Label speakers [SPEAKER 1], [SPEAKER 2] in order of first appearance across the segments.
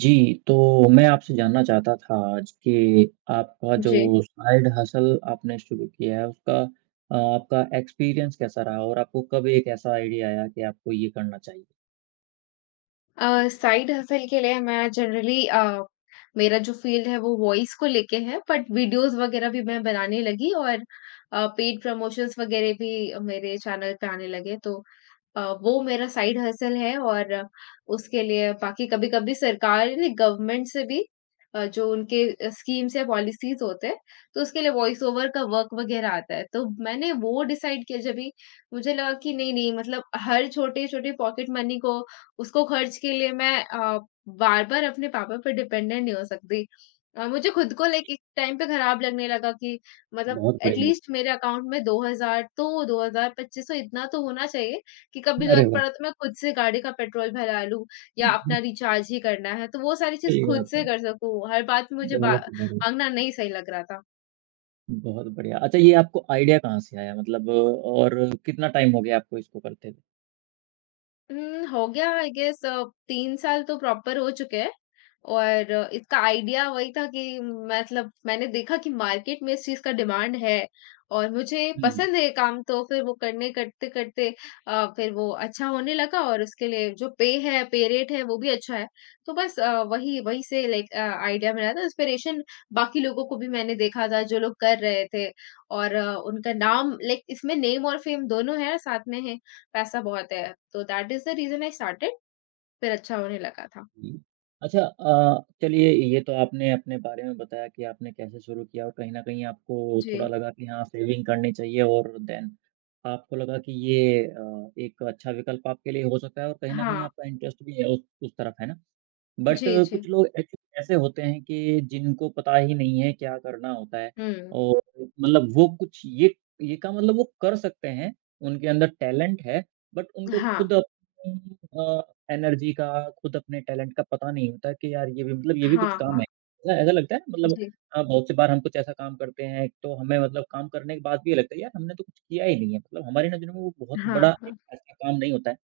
[SPEAKER 1] जी, तो मैं आपसे जानना चाहता था आज कि आपका जो
[SPEAKER 2] जी।
[SPEAKER 1] साइड हसल आपने शुरू किया है उसका आपका एक्सपीरियंस कैसा रहा और आपको कब एक ऐसा आइडिया आया कि आपको ये करना चाहिए?
[SPEAKER 2] अ, साइड हसल के लिए मैं जनरली मेरा जो फ़ील्ड है वो वॉइस को लेके है, बट वीडियोज़ वग़ैरह भी मैं बनाने लगी और पेड प्रमोशंस वग़ैरह भी मेरे चैनल पे आने लगे, तो वो मेरा साइड हसल है। और उसके लिए बाकी कभी-कभी सरकार ने गवर्नमेंट से भी जो उनके स्कीम्स या पॉलिसीज़ होते हैं, तो उसके लिए वॉइस ओवर का वर्क वग़ैरह आता है। तो मैंने वो डिसाइड किया जब भी मुझे लगा कि नहीं-नहीं, मतलब हर छोटे-छोटे पॉकेट मनी को उसको खर्च के लिए मैं बार-बार अपने पापा पे डिपेंडेंट नहीं हो सकती। मुझे खुद को लाइक एक टाइम पे खराब लगने लगा कि मतलब
[SPEAKER 1] बहुत बढ़िया।
[SPEAKER 2] एटलीस्ट मेरे अकाउंट में 2,000 तो 2,000 $2,500 इतना तो होना चाहिए कि कभी
[SPEAKER 1] अरे
[SPEAKER 2] ज़रूरत
[SPEAKER 1] वाह!
[SPEAKER 2] पड़ा तो मैं खुद से गाड़ी का पेट्रोल भरा लूँ या अपना रिचार्ज ही करना है, तो वो सारी चीज़
[SPEAKER 1] सही
[SPEAKER 2] खुद
[SPEAKER 1] बात है।
[SPEAKER 2] से कर सकूँ। हर बात में मुझे बा
[SPEAKER 1] बहुत बढ़िया,
[SPEAKER 2] माँगना नहीं सही लग रहा था।
[SPEAKER 1] बहुत बढ़िया। अच्छा ये आपको आइडिया कहाँ से आया मतलब और कितना टाइम हो गया आपको इसको करते हुए?
[SPEAKER 2] हो गया आई गेस 3 साल तो प्रॉपर हो चुके हैं। और इसका आइडिया वही था कि मतलब मैंने देखा कि मार्केट में इस चीज़ का डिमांड है और मुझे
[SPEAKER 1] हुँ।
[SPEAKER 2] पसंद है ये काम, तो फिर वो करने करते-करते फिर वो अच्छा होने लगा और उसके लिए जो पे है, पे रेट है वो भी अच्छा है। तो बस वही वही से लाइक आइडिया मिला था, इंस्पिरेशन बाकी लोगों को भी मैंने देखा था जो लोग कर रहे थे और उनका नाम, लाइक इसमें नेम और फेम दोनों है, साथ में है, पैसा बहुत है, तो that is the reason I started, फिर अच्छा होने लगा था।
[SPEAKER 1] हुँ। अच्छा चलिए ये तो आपने अपने बारे में बताया कि आपने कैसे शुरू किया और कहीं न कहीं आपको थोड़ा
[SPEAKER 2] जी,
[SPEAKER 1] लगा कि हाँ, सेविंग करनी चाहिए और देन आपको लगा कि ये एक अच्छा विकल्प आपके लिए हो सकता है और कहीं न कहीं
[SPEAKER 2] हाँ,
[SPEAKER 1] आपका इंटरेस्ट भी है उस तरफ, है ना? बट
[SPEAKER 2] जी, जी,
[SPEAKER 1] कुछ लोग एक्चुअली ऐसे होते हैं कि जिनको पता ही नहीं है क्या करना होता है
[SPEAKER 2] हुँ,
[SPEAKER 1] और मतलब वो कुछ ये काम मतलब वो कर सकते हैं, उनके अंदर टैलेंट है बट उनको
[SPEAKER 2] हाँ,
[SPEAKER 1] खुद अपनी अ, एनर्जी का, खुद अपने टैलेंट का पता नहीं होता कि यार ये भी मतलब ये भी
[SPEAKER 2] हाँ,
[SPEAKER 1] कुछ काम
[SPEAKER 2] हाँ,
[SPEAKER 1] है। ऐसा ऐसा लगता है ना, मतलब
[SPEAKER 2] जी,
[SPEAKER 1] बहुत सी बार हम कुछ ऐसा काम करते हैं तो हमें मतलब काम करने के बाद भी ये लगता है यार हमने तो कुछ किया ही नहीं है। मतलब हमारी नज़रों में वो बहुत
[SPEAKER 2] हाँ,
[SPEAKER 1] बड़ा एक
[SPEAKER 2] हाँ,
[SPEAKER 1] ऐसा काम नहीं होता है।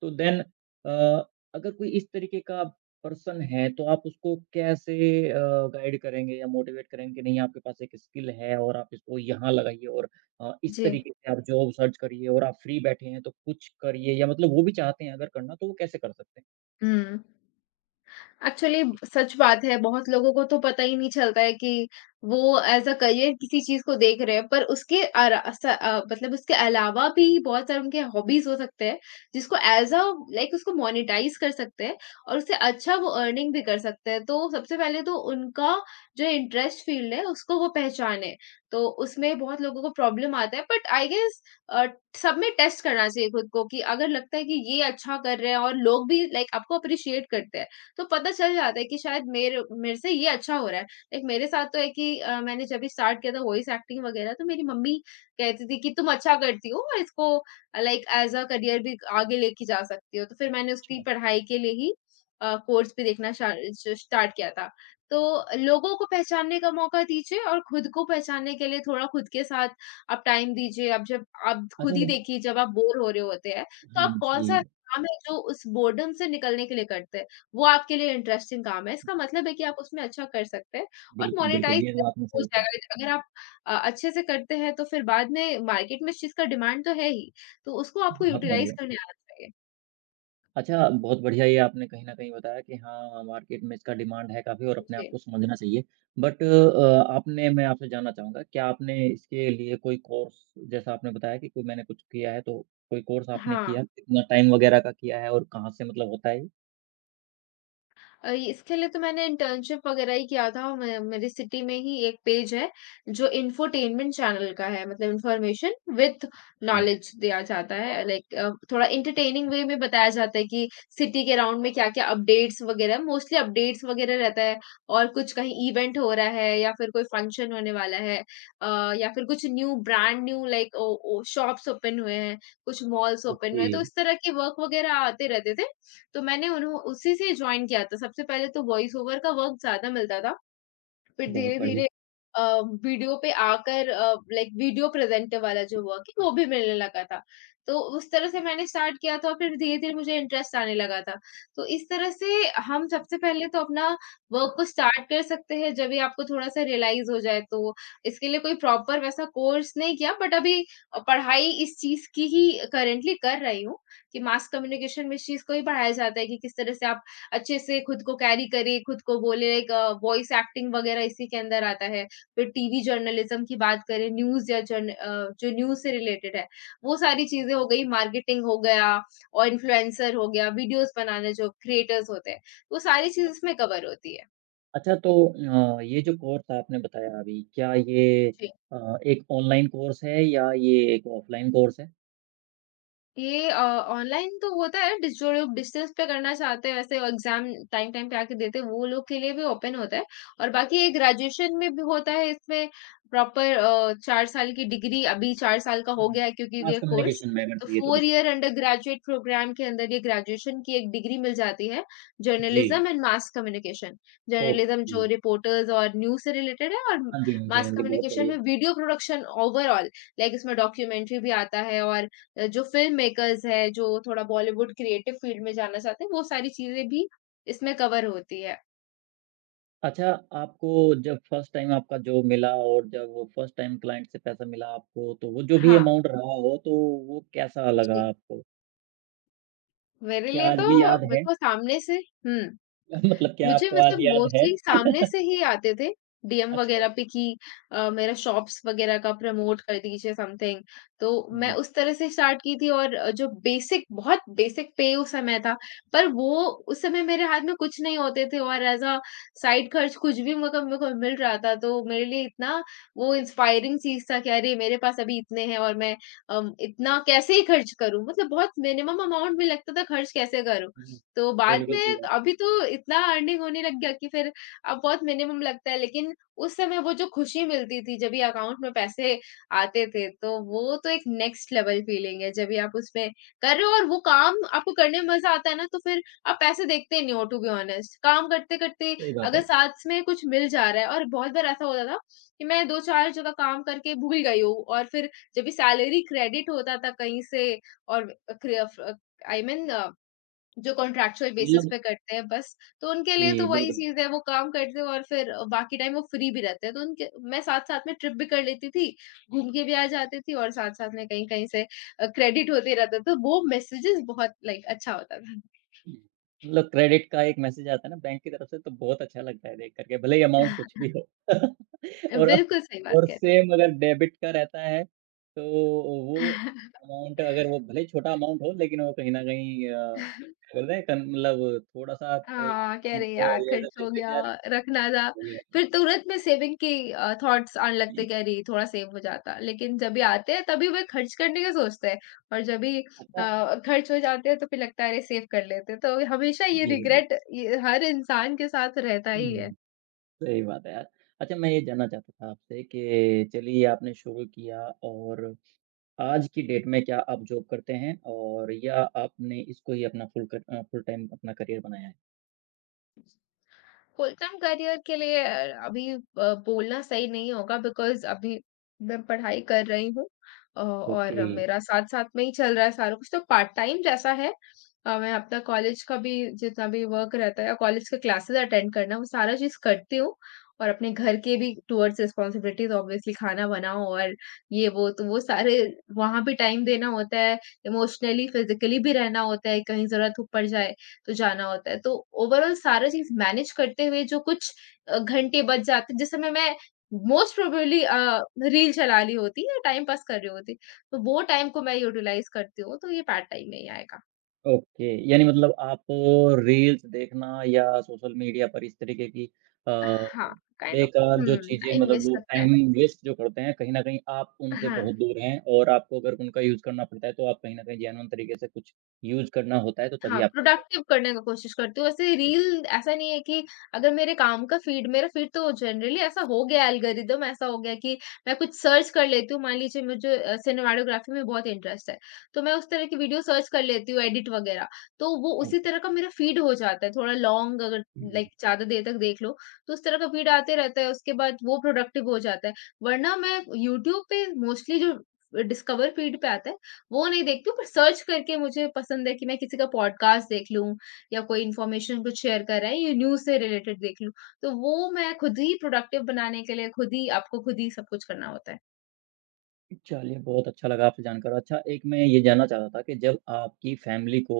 [SPEAKER 1] तो देन अ, अगर कोई इस तरीके का पर्सन है, तो आप उसको कैसे अ, गाइड करेंगे या मोटिवेट करेंगे कि नहीं आपके पास एक स्किल है और आप इसको यहाँ लगाइए और इस
[SPEAKER 2] जी,
[SPEAKER 1] तरीके से आप जॉब सर्च करिए और आप फ्री बैठे हैं तो कुछ करिए या मतलब वो भी चाहते हैं अगर करना तो वो कैसे कर सकते हैं?
[SPEAKER 2] हुँ। एक्चुअली सच बात है, बहुत लोगों को तो पता ही नहीं चलता है कि वो एज़ अ करियर किसी चीज़ को देख रहे हैं, पर उसके अरा स अ, मतलब उसके अलावा भी बहुत सारे उनके हॉबीज़ हो सकते हैं, जिसको एज़ अ लाइक उसको मोनेटाइज़ कर सकते हैं और उससे अच्छा वो अर्निंग भी कर सकते हैं। तो सबसे पहले तो उनका जो इंटरेस्ट फ़ील्ड है, उसको वो पहचाने। तो उसमें बहुत लोगों को प्रॉब्लम आता है, बट आई गेस अ, सब में टेस्ट करना चाहिए खुद को कि अगर लगता है कि ये अच्छा कर रहे हैं और लोग भी लाइक आपको अप्रिशिएट करते हैं, तो पता चल जाता है कि शायद मेरे मेरे से ये अच्छा हो रहा है। लाइक मेरे साथ तो है कि मैंने जब भी स्टार्ट किया था वॉइस एक्टिंग वगैरह, तो मेरी मम्मी कहती थी कि तुम अच्छा करती हो और इसको लाइक एज़ अ करियर भी आगे लेके जा सकती हो। तो फिर मैंने उसकी
[SPEAKER 1] अच्छा,
[SPEAKER 2] पढ़ाई के लिए ही कोर्स भी देखना शा श स्टार्ट किया था। तो लोगों को पहचानने का मौका दीजिए और खुद को पहचानने के लिए थोड़ा खुद के साथ आप टाइम दीजिए। आप खुद
[SPEAKER 1] अच्छा
[SPEAKER 2] ही
[SPEAKER 1] मुझे-
[SPEAKER 2] देखिए, जब आप बोर हो रहे होते हैं, तो
[SPEAKER 1] हाँ
[SPEAKER 2] आप
[SPEAKER 1] जी।
[SPEAKER 2] कौन-सा काम है जो उस बोर्डम से निकलने के लिए करते हैं, वो आपके लिए इंटरेस्टिंग काम है। इसका मतलब है कि आप उसमें अच्छा कर सकते हैं और
[SPEAKER 1] बिल्कुल, बिल्कुल,
[SPEAKER 2] मोनेटाइज़
[SPEAKER 1] ये तो आपने
[SPEAKER 2] हो
[SPEAKER 1] सही कहा। बहुत
[SPEAKER 2] जाएगा। अगर आप अच्छे से करते हैं तो फिर बाद में मार्केट में इस चीज़ का डिमांड तो है ही, तो उसको आपको यूटिलाइज़
[SPEAKER 1] बढ़िया।
[SPEAKER 2] करने आना चाहिए।
[SPEAKER 1] अच्छा, बहुत बढ़िया ये आपने कहीं न कहीं बताया कि हाँ, मार्केट में इसका डिमांड है काफ़ी और अपने आप
[SPEAKER 2] जी।
[SPEAKER 1] को समझना चाहिए। बट आपने मैं आपसे जानना चाहूँगा क्या आपने इसके लिए कोई कोर्स जैसा आपने बताया कि कोई मैंने कुछ किया है तो कोई कोर्स आपने
[SPEAKER 2] हाँ।
[SPEAKER 1] किया? कितना टाइम वगैरह का किया है और कहाँ से मतलब होता है ये?
[SPEAKER 2] इसके लिए तो मैंने इंटर्नशिप वगैरह ही किया था। मैं, मेरी सिटी में ही एक पेज है, जो इन्फोटेनमेंट चैनल का है, मतलब इन्फॉर्मेशन विद
[SPEAKER 1] जी।
[SPEAKER 2] नॉलेज दिया जाता है। लाइक थोड़ा एंटरटेनिंग वे में बताया जाता है कि सिटी के अराउंड में क्या-क्या अपडेट्स वगैरह, मोस्टली अपडेट्स वगैरह रहता है और कुछ कहीं इवेंट हो रहा है या फिर कोई फंक्शन होने वाला है या फिर कुछ न्यू ब्रांड न्यू लाइक ओ ओ शॉप्स ओपन हुए हैं, कुछ मॉल्स ओपन हुए
[SPEAKER 1] ओके,
[SPEAKER 2] हैं। तो इस तरह के वर्क वगैरह आते रहते थे, तो मैंने उन्हों उसी से जॉइन किया था। सबसे पहले तो वॉइस ओवर का वर्क ज़्यादा मिलता था, फिर
[SPEAKER 1] बहुत बढ़िया।
[SPEAKER 2] धीरे-धीरे अ, वीडियो पे आकर लाइक वीडियो प्रेज़ेंटर वाला जो वर्क है वो भी मिलने लगा था। तो उस तरह से मैंने स्टार्ट किया था और फिर धीरे-धीरे मुझे इंटरेस्ट आने लगा था। तो इस तरह से हम सबसे पहले तो अपना वर्क को स्टार्ट कर सकते हैं, जब ये आपको थोड़ा-सा रियलाइज़ हो जाए तो। इसके लिए कोई प्रॉपर वैसा कोर्स नहीं किया, बट अभी पढ़ाई इस चीज़ की ही करंटली कर रही हूँ कि मास कम्युनिकेशन में इस चीज़ को ही पढ़ाया जाता है कि किस तरह से आप अच्छे से खुद को कैरी करे, खुद को बोले, एक वॉइस एक्टिंग वगैरह इसी के अंदर आता है। फिर टीवी जर्नलिज़्म की बात करें, न्यूज़ या जो न्यूज़ से रिलेटेड है, वो सारी चीज़ें हो गई, मार्केटिंग हो गया और इन्फ्लुएंसर हो गया, वीडियोज़ बनाने जो क्रिएटर्स होते हैं, वो सारी चीज़ इसमें कवर होती
[SPEAKER 1] अच्छा तो ये जो कोर्स आपने बताया अभी क्या ये
[SPEAKER 2] है।
[SPEAKER 1] एक ऑनलाइन कोर्स है या ये एक ऑफलाइन कोर्स है?
[SPEAKER 2] ये ऑनलाइन तो होता है। डिस जो लोग डिस्टेंस पे करना चाहते हैं वैसे एग्ज़ाम टाइम टाइम पे आके देते हैं, वो लोग के लिए भी ओपन होता है। और बाकी ये ग्रेजुएशन में भी होता है, इसमें प्रॉपर 4 साल की डिग्री, अभी 4 साल का हो गया है क्योंकि
[SPEAKER 1] मास
[SPEAKER 2] ये कोर्स
[SPEAKER 1] कम्युनिकेशन में अगर
[SPEAKER 2] तो
[SPEAKER 1] चाहिए तो
[SPEAKER 2] 4
[SPEAKER 1] किसी को?
[SPEAKER 2] ईयर अंडर ग्रेजुएट प्रोग्राम के अंदर ये ग्रेजुएशन की एक डिग्री मिल जाती है,
[SPEAKER 1] जी,
[SPEAKER 2] journalism and mass communication. Journalism
[SPEAKER 1] okay.
[SPEAKER 2] जो रिपोर्टर्स और न्यूज़ से रिलेटेड है, और
[SPEAKER 1] हाँ जी, हाँ जी,
[SPEAKER 2] मास
[SPEAKER 1] हाँ जी, बहुत
[SPEAKER 2] कम्युनिकेशन
[SPEAKER 1] बढ़िया।
[SPEAKER 2] में वीडियो प्रोडक्शन ओवरऑल, लाइक इसमें डॉक्यूमेंट्री भी आता है और जो फ़िल्म मेकर्स हैं, जो थोड़ा बॉलीवुड क्रिएटिव फ़ील्ड में जाना चाहते हैं, वो सारी चीज़ें भी इसमें कवर होती है।
[SPEAKER 1] अच्छा, आपको जब फर्स्ट टाइम आपका जॉब मिला और जब वो फर्स्ट टाइम क्लाइंट से पैसा मिला आपको, तो वो जो भी
[SPEAKER 2] हाँ।
[SPEAKER 1] अमाउंट रहा हो, तो वो कैसा लगा
[SPEAKER 2] जी।
[SPEAKER 1] आपको?
[SPEAKER 2] मेरे
[SPEAKER 1] क्या
[SPEAKER 2] लिए
[SPEAKER 1] आज
[SPEAKER 2] तो
[SPEAKER 1] भी याद
[SPEAKER 2] मेरे
[SPEAKER 1] है?
[SPEAKER 2] को सामने से हुँ।
[SPEAKER 1] मतलब क्या
[SPEAKER 2] मुझे
[SPEAKER 1] आपको आज
[SPEAKER 2] मतलब
[SPEAKER 1] याद है?
[SPEAKER 2] मोस्टली सामने से ही आते थे, डीएम
[SPEAKER 1] अच्छा।
[SPEAKER 2] वगैरह पे कि मेरा शॉप्स वगैरह का प्रमोट कर दीजिए समथिंग, तो मैं
[SPEAKER 1] हुँ,
[SPEAKER 2] उस तरह से स्टार्ट की थी और जो बेसिक, बहुत बेसिक पे उस समय था, पर वो उस समय मेरे हाथ में कुछ नहीं होते थे और एज़ अ साइड खर्च कुछ भी मेको मेरे को मिल रहा था, तो मेरे लिए इतना वो इंस्पायरिंग चीज़ था कि अरे! मेरे पास अभी इतने हैं और मैं इतना कैसे ही खर्च करूँ? मतलब बहुत मिनिमम अमाउंट में, लगता था खर्च कैसे करूँ?
[SPEAKER 1] हुँ,
[SPEAKER 2] तो बाद
[SPEAKER 1] बिल्कुल सही
[SPEAKER 2] में
[SPEAKER 1] बात है,
[SPEAKER 2] अभी तो इतना अर्निंग होने लग गया कि फिर अब बहुत मिनिमम लगता है, लेकिन उस समय वो जो खुशी मिलती थी जब भी अकाउंट में पैसे आते थे, तो वो तो एक नेक्स्ट लेवल फीलिंग है, जब भी आप उसमें कर रहे हो और वो काम आपको करने में मज़ा आता है ना तो फिर आप पैसे देखते नहीं हो, टू बी ऑनेस्ट। काम करते-करते
[SPEAKER 1] सही बात
[SPEAKER 2] अगर
[SPEAKER 1] है।
[SPEAKER 2] साथ में कुछ मिल जा रहा है, और बहुत बार ऐसा होता था कि मैं 2-4 जगह काम करके भूल गई हूँ और फिर जब भी सैलरी क्रेडिट होता था कहीं से और क्र फ आई मीन जो कॉन्ट्रेक्चुअल बेसिस
[SPEAKER 1] मतलब
[SPEAKER 2] पे करते हैं बस, तो उनके लिए तो
[SPEAKER 1] जी,
[SPEAKER 2] वही
[SPEAKER 1] बिल्कुल।
[SPEAKER 2] चीज़ है, वो काम करते हैं और फिर बाकी टाइम वो फ्री भी रहते हैं। तो उनके मैं साथ-साथ में ट्रिप भी कर लेती थी, घूम के भी आ जाती थी और साथ-साथ में कहीं-कहीं से क्रेडिट होते रहता था। तो वो मैसेजेस बहुत लाइक अच्छा होता था।
[SPEAKER 1] हुँ। मतलब क्रेडिट का एक मैसेज आता है ना बैंक की तरफ से तो बहुत अच्छा लगता है देख कर के, भले ही अमाउंट कुछ भी हो। और
[SPEAKER 2] बिल्कुल सही बात
[SPEAKER 1] और
[SPEAKER 2] कह रहे
[SPEAKER 1] सेम अगर डेबिट का रहता है, तो वो
[SPEAKER 2] हैं।
[SPEAKER 1] अमाउंट अगर वो भले ही छोटा अमाउंट हो लेकिन वो कहीं न कहीं क्या बोलते हैं कन मतलब थोड़ा-सा
[SPEAKER 2] हाँ, कि अरे
[SPEAKER 1] परेशान
[SPEAKER 2] यार
[SPEAKER 1] और ऐसा
[SPEAKER 2] खर्च
[SPEAKER 1] लगता
[SPEAKER 2] हो
[SPEAKER 1] है
[SPEAKER 2] गया,
[SPEAKER 1] कि यार
[SPEAKER 2] रखना था।
[SPEAKER 1] कोई बात
[SPEAKER 2] फिर तुरंत में सेविंग की थॉट्स आने लगते
[SPEAKER 1] नहीं।
[SPEAKER 2] कि अरे थोड़ा सेव हो जाता। लेकिन जब भी आते हैं तभी वे खर्च करने का सोचते हैं और जब भी
[SPEAKER 1] अच्छा
[SPEAKER 2] खर्च हो जाते हैं तो फिर लगता है अरे सेव कर लेते हैं। तो हमेशा ये
[SPEAKER 1] जी, जी।
[SPEAKER 2] रिग्रेट, ये हर इंसान के साथ रहता ही है।
[SPEAKER 1] हुँ, सही बात है यार। अच्छा मैं ये जानना चाहता था आपसे कि चलिए आपने शुरू किया और आज की डेट में क्या आप जॉब करते हैं और या आपने इसको ही अपना फुल टाइम अपना करियर बनाया है?
[SPEAKER 2] फुल टाइम करियर के लिए अभी बोलना सही नहीं होगा बिकॉज़ अभी मैं पढ़ाई कर रही हूँ,
[SPEAKER 1] ओके,
[SPEAKER 2] और मेरा साथ-साथ में ही चल रहा है सारा कुछ, तो पार्ट टाइम जैसा है। मैं अपना कॉलेज का भी जितना भी वर्क रहता है या कॉलेज के क्लासेस अटेंड करना, वो सारा चीज़ करती हूँ और अपने घर के भी टुवर्ड्स रिस्पॉन्सिबिलिटीज़, ऑब्वियसली खाना बनाओ और ये वो, तो वो सारे, वहाँ भी टाइम देना होता है, इमोशनली, फिज़िकली भी रहना होता है, कहीं ज़रूरत हो पड़ जाए, तो जाना होता है। तो ओवरऑल सारा चीज़ मैनेज करते हुए जो कुछ घंटे बच जाते, जिस समय मैं मोस्ट प्रोबेबली रील चला रही होती या टाइम पास कर रही होती, तो वो टाइम को मैं यूटिलाइज़ करती हूँ, तो ये पार्ट टाइम में ही आएगा।
[SPEAKER 1] ओके। यानी मतलब आप रील्स देखना या सोशल मीडिया पर इस तरीके की अ,
[SPEAKER 2] हाँ, काइंड ऑफ।
[SPEAKER 1] बेकार जो
[SPEAKER 2] हुँ,
[SPEAKER 1] चीज़ें
[SPEAKER 2] टाइम
[SPEAKER 1] मतलब
[SPEAKER 2] वेस्ट
[SPEAKER 1] लोग
[SPEAKER 2] लगता है।
[SPEAKER 1] टाइम वेस्ट जो करते हैं, कहीं न कहीं आप उनसे
[SPEAKER 2] हाँ।
[SPEAKER 1] बहुत दूर हैं और आपको अगर उनका यूज़ करना पड़ता है, तो आप कहीं न कहीं जेन्युइन तरीके से कुछ यूज़ करना होता है, तो
[SPEAKER 2] हाँ,
[SPEAKER 1] तभी आप करते
[SPEAKER 2] प्रोडक्टिव करने का कोशिश करती हूँ। वैसे
[SPEAKER 1] हैं।
[SPEAKER 2] रील ऐसा नहीं है कि अगर मेरे काम का फीड मेरा फीड तो जनरली ऐसा हो गया है, एल्गोरिदम ऐसा हो गया कि मैं कुछ सर्च कर लेती हूँ। मान लीजिए मुझे सिनेमैटोग्राफी में बहुत इंटरेस्ट है, तो मैं उस तरह की वीडियो सर्च कर लेती हूँ एडिट वगैरह। तो वो उसी
[SPEAKER 1] ओके।
[SPEAKER 2] तरह का मेरा फीड हो जाता है, थोड़ा लॉन्ग अगर लाइक
[SPEAKER 1] हुँ।
[SPEAKER 2] ज़्यादा देर तक देख लो, तो उस तरह का फीड आते रहता है, उसके बाद वो प्रोडक्टिव हो जाता है। वरना मैं यूट्यूब पे मोस्टली जो डिस्कवर फीड पे आता है, वो नहीं देखती हूँ, पर सर्च करके मुझे पसंद है कि मैं किसी का पॉडकास्ट देख लूँ या कोई इन्फॉर्मेशन कुछ शेयर कर रहा है या न्यूज़ से रिलेटेड देख लूँ। तो वो मैं खुद ही प्रोडक्टिव बनाने के लिए खुद ही आपको खुद ही सब कुछ करना होता है।
[SPEAKER 1] चलिए, बहुत अच्छा लगा आपसे जानकर। अच्छा, एक मैं ये जानना चाह रहा था कि जब आपकी फैमिली को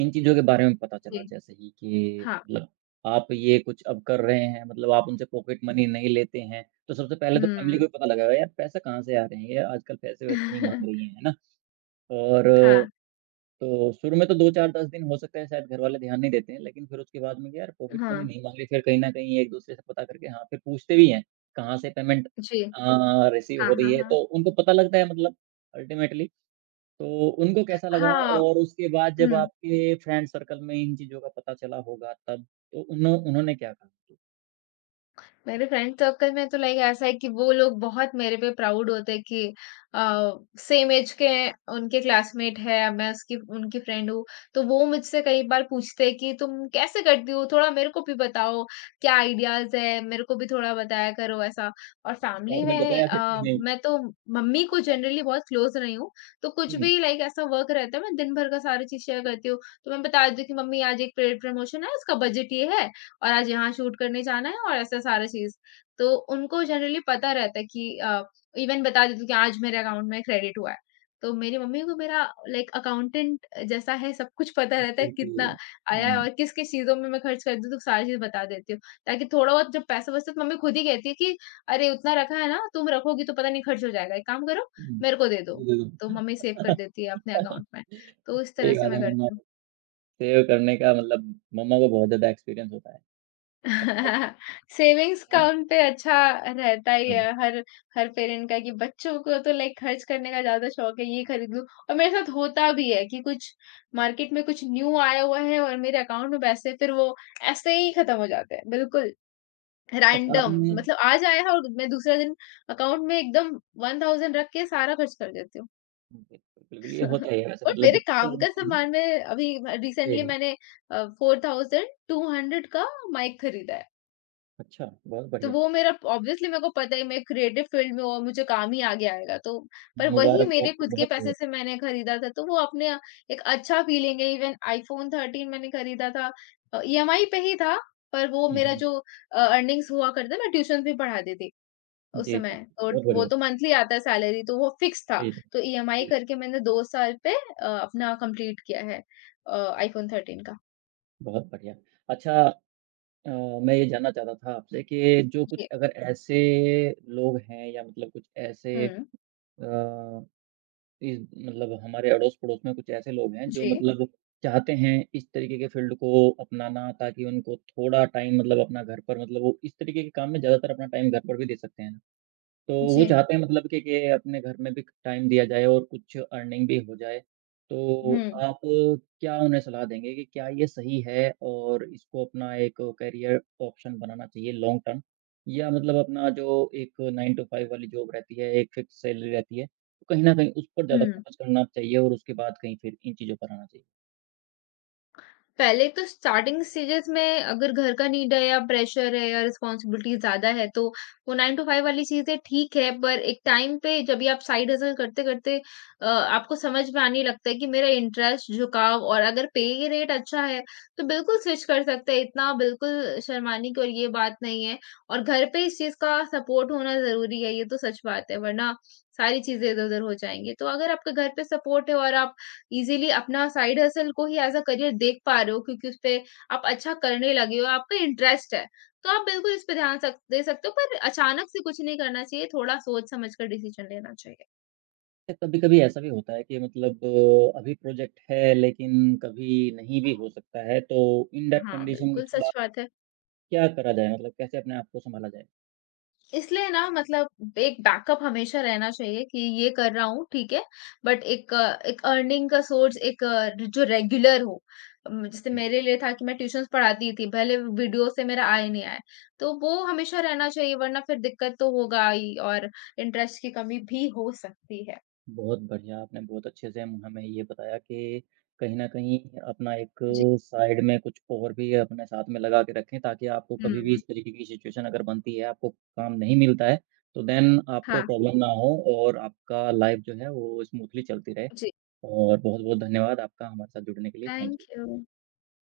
[SPEAKER 1] इन चीज़ों के बारे में पता चला,
[SPEAKER 2] जी,
[SPEAKER 1] जैसे ही कि
[SPEAKER 2] हाँ।
[SPEAKER 1] मतलब आप ये कुछ अब कर रहे हैं, मतलब आप उनसे पॉकेट मनी नहीं लेते हैं, तो सबसे पहले तो फैमिली
[SPEAKER 2] हुँ।
[SPEAKER 1] को ही पता लगेगा, यार पैसा कहाँ से आ रहे हैं? ये आजकल पैसे-वैसे नहीं माँग रही हैं, है ना? और
[SPEAKER 2] हाँ,
[SPEAKER 1] तो शुरू में तो 2-4-10 दिन हो सकता है शायद घर वाले ध्यान नहीं देते हैं, लेकिन फिर उसके बाद में कि यार पॉकेट
[SPEAKER 2] हाँ।
[SPEAKER 1] मनी नहीं माँगे, फिर कहीं न कहीं एक-दूसरे से पता करके हाँ, फिर पूछते भी हैं, कहाँ से पेमेंट
[SPEAKER 2] जी।
[SPEAKER 1] रिसीव
[SPEAKER 2] हाँ,
[SPEAKER 1] हो रही
[SPEAKER 2] हाँ,
[SPEAKER 1] है,
[SPEAKER 2] हाँ।
[SPEAKER 1] तो उनको पता लगता है मतलब अल्टीमेटली। तो उनको कैसा लगा
[SPEAKER 2] हाँ,
[SPEAKER 1] और उसके बाद जब
[SPEAKER 2] हुँ।
[SPEAKER 1] आपके फ्रेंड सर्कल में इन चीज़ों का पता चला होगा तब, तो उन्होंने क्या कहा?
[SPEAKER 2] मेरे फ्रेंड सर्कल में तो लाइक ऐसा है कि वो लोग बहुत मेरे पे प्राउड होते हैं कि आ, सेम एज के हैं, उनके क्लासमेट है, अब मैं उसकी उनकी फ्रेंड हूँ। तो वो मुझसे कई बार पूछते हैं कि तुम कैसे करती हो, थोड़ा मेरे को भी बताओ, क्या आइडियाज है, मेरे को भी थोड़ा बताया करो, ऐसा। और
[SPEAKER 1] तो
[SPEAKER 2] फैमिली
[SPEAKER 1] आपने
[SPEAKER 2] में
[SPEAKER 1] बताया फिर कि नहीं?
[SPEAKER 2] मैं तो मम्मी को जनरली बहुत क्लोज रही हूँ, तो कुछ
[SPEAKER 1] हुँ,
[SPEAKER 2] भी लाइक ऐसा वर्क रहता है, मैं दिन भर का सारी चीज शेयर करती हूँ। तो मैं बता देती हूँ कि मम्मी, आज एक पेड प्रमोशन है, इसका बजट ये है और आज यहाँ शूट करने जाना है और ऐसा सारा चीज़। तो उनको जनरली पता रहता है कि इवन बता देती हूँ कि आज मेरे अकाउंट में क्रेडिट हुआ है। तो मेरी मम्मी को मेरा लाइक अकाउंटेंट जैसा है, सब कुछ पता रहता
[SPEAKER 1] ओके,
[SPEAKER 2] है
[SPEAKER 1] ओके।
[SPEAKER 2] कितना आया है
[SPEAKER 1] हाँ,
[SPEAKER 2] और किस-किस चीज़ों में मैं खर्च कर दूँ, तो सारी चीज़ बता देती हूँ। ताकि थोड़ा बहुत जब पैसा बचता है तो मम्मी खुद ही कहती है कि अरे, उतना रखा है ना, तुम रखोगी तो पता नहीं खर्च हो जाएगा, एक काम करो,
[SPEAKER 1] हुँ।
[SPEAKER 2] मेरे को दे दो।
[SPEAKER 1] बिल्कुल।
[SPEAKER 2] तो मम्मी सेव कर देती है अपने अकाउंट में। तो इस तरह
[SPEAKER 1] सही
[SPEAKER 2] से
[SPEAKER 1] बात
[SPEAKER 2] मैं
[SPEAKER 1] है, मम्मा
[SPEAKER 2] करती हूँ।
[SPEAKER 1] सेव करने का मतलब मम्मा को बहुत ज़्यादा एक्सपीरियंस होता है। हाँ,
[SPEAKER 2] सेविंग्स का
[SPEAKER 1] हाँ,
[SPEAKER 2] उन पे अच्छा रहता ही है,
[SPEAKER 1] हाँ।
[SPEAKER 2] हर हर पेरेंट का कि बच्चों को तो लाइक खर्च करने का ज़्यादा शौक है, ये खरीद लूँ। और मेरे साथ होता भी है कि कुछ मार्केट में कुछ न्यू आया हुआ है और मेरे अकाउंट में पैसे फिर वो ऐसे ही खत्म हो जाते हैं, बिल्कुल
[SPEAKER 1] अच्छा
[SPEAKER 2] रैंडम
[SPEAKER 1] आपने
[SPEAKER 2] मतलब आज आया है और मैं दूसरे दिन अकाउंट में एकदम 1000 रख के सारा खर्च कर देती हूँ।
[SPEAKER 1] बिल्कुल, बिल्कुल ये होता ही है वैसे
[SPEAKER 2] और
[SPEAKER 1] मतलब
[SPEAKER 2] मेरे
[SPEAKER 1] जब पैसे
[SPEAKER 2] काम का
[SPEAKER 1] लगाते हैं ना
[SPEAKER 2] सामान में अभी
[SPEAKER 1] सही
[SPEAKER 2] रिसेंटली
[SPEAKER 1] है।
[SPEAKER 2] मैंने 4200 का माइक खरीदा है।
[SPEAKER 1] अच्छा, बहुत
[SPEAKER 2] तो
[SPEAKER 1] बढ़िया।
[SPEAKER 2] वो मेरा ऑब्वियसली मेरे को पता है, मैं क्रिएटिव फील्ड में हूँ और मुझे काम ही आगे आएगा, तो पर वही
[SPEAKER 1] मुबारक हो
[SPEAKER 2] मेरे
[SPEAKER 1] आपको
[SPEAKER 2] खुद के पैसे
[SPEAKER 1] बहुत-बहुत।
[SPEAKER 2] से मैंने खरीदा था, तो वो अपने एक अच्छा फीलिंग है। इवन iPhone 13 मैंने खरीदा था, ईएमआई पे ही था, पर वो
[SPEAKER 1] हुँ,
[SPEAKER 2] मेरा
[SPEAKER 1] हुँ।
[SPEAKER 2] जो अर्निंग्स हुआ करता, मैं ट्यूशन भी पढ़ाती थी उस
[SPEAKER 1] जी,
[SPEAKER 2] समय,
[SPEAKER 1] जी।
[SPEAKER 2] तो
[SPEAKER 1] बहुत
[SPEAKER 2] वो
[SPEAKER 1] बढ़िया,
[SPEAKER 2] तो मंथली आता है सैलरी, तो वो फिक्स था।
[SPEAKER 1] सही है।
[SPEAKER 2] तो ईएमआई
[SPEAKER 1] जी,
[SPEAKER 2] करके मैंने 2 साल पे अपना कंप्लीट किया है आईफोन थर्टीन का।
[SPEAKER 1] बहुत बढ़िया। अच्छा अ, मैं ये जानना चाहता था आपसे कि जो कुछ
[SPEAKER 2] जी।
[SPEAKER 1] अगर ऐसे लोग हैं या मतलब कुछ ऐसे
[SPEAKER 2] हम्म।
[SPEAKER 1] अ इस मतलब हमारे अड़ोस-पड़ोस में कुछ ऐसे लोग हैं जो
[SPEAKER 2] जी।
[SPEAKER 1] मतलब चाहते हैं इस तरीके के फ़ील्ड को अपनाना ताकि उनको थोड़ा टाइम मतलब अपना घर पर मतलब वो इस तरीके के काम में ज़्यादातर अपना टाइम घर पर भी दे सकते हैं। तो
[SPEAKER 2] जी।
[SPEAKER 1] वो चाहते हैं मतलब कि अपने घर में भी टाइम दिया जाए और कुछ अर्निंग भी हो जाए। तो
[SPEAKER 2] हम्म।
[SPEAKER 1] आप क्या उन्हें सलाह देंगे कि क्या ये सही है और इसको अपना एक करियर ऑप्शन बनाना चाहिए लॉन्ग टर्म? या मतलब अपना जो एक 9 टू 5 वाली जॉब रहती है, एक फिक्स सैलरी रहती है, तो कहीं न कहीं उस पर ज़्यादा
[SPEAKER 2] हम्म।
[SPEAKER 1] फोकस करना चाहिए और उसके बाद कहीं फिर इन चीज़ों पर आना चाहिए।
[SPEAKER 2] पहले तो स्टार्टिंग स्टेजेस में अगर घर का नीड है या प्रेशर है या रिस्पॉन्सिबिलिटी ज़्यादा है, तो वो 9 टू 5 वाली चीज़ें ठीक है, पर एक टाइम पे जब भी आप साइड हसल करते-करते आपको समझ में आने लगता है कि मेरा इंटरेस्ट, झुकाव और अगर पे रेट अच्छा है, तो बिल्कुल स्विच कर सकते हैं। इतना बिल्कुल शर्माने की और ये बात नहीं है, और घर पे इस चीज़ का सपोर्ट होना ज़रूरी है, ये तो सच बात है, वरना सारी चीज़ें इधर-उधर हो जाएँगी। तो अगर आपके घर पे सपोर्ट है और आप इज़िली अपना साइड हसल को ही एज़ अ करियर देख पा रहे हो, क्योंकि उसपे आप अच्छा करने लगे हो, आपका इंटरेस्ट है। तो आप बिल्कुल इस पे ध्यान सक दे सकते हो, पर अचानक से कुछ नहीं करना चाहिए, थोड़ा सोच समझ कर डिसीज़न लेना चाहिए।
[SPEAKER 1] या कभी-कभी ऐसा भी होता है कि मतलब अभी प्रोजेक्ट है लेकिन कभी नहीं भी हो सकता है, तो इन दैट
[SPEAKER 2] हाँ,
[SPEAKER 1] कंडीशन में
[SPEAKER 2] बिल्कुल
[SPEAKER 1] थोड़ा
[SPEAKER 2] सच बात है।
[SPEAKER 1] क्या करा जाए मतलब कैसे अपने आप को सँभाला जाए?
[SPEAKER 2] इसलिए ना मतलब एक बैकअप हमेशा रहना चाहिए कि ये कर रहा हूँ ठीक है, बट एक अर्निंग का सोर्स, एक जो रेगुलर हो। जैसे
[SPEAKER 1] हुँ।
[SPEAKER 2] मेरे लिए था कि मैं ट्यूशंस पढ़ाती थी, भले वीडियो से मेरा आए नहीं आए। तो वो हमेशा रहना चाहिए, वरना फिर दिक्कत तो होगा ही और इंटरेस्ट की कमी भी हो सकती है।
[SPEAKER 1] बहुत बढ़िया, आपने बहुत अच्छे से हम हमें ये बताया कि कहीं न कहीं अपना एक
[SPEAKER 2] जी।
[SPEAKER 1] साइड में कुछ और भी अपने साथ में लगा के रखें ताकि आपको कभी भी
[SPEAKER 2] हम्म।
[SPEAKER 1] इस तरीके की सिचुएशन अगर बनती है, आपको काम नहीं मिलता है, तो देन आपको
[SPEAKER 2] हाँ।
[SPEAKER 1] प्रॉब्लम ना हो और आपका लाइफ़ जो है वो स्मूथली चलती रहे।
[SPEAKER 2] जी।
[SPEAKER 1] और बहुत-बहुत धन्यवाद आपका हमारे साथ जुड़ने के लिए। Thank
[SPEAKER 2] thank
[SPEAKER 1] you.
[SPEAKER 2] यू।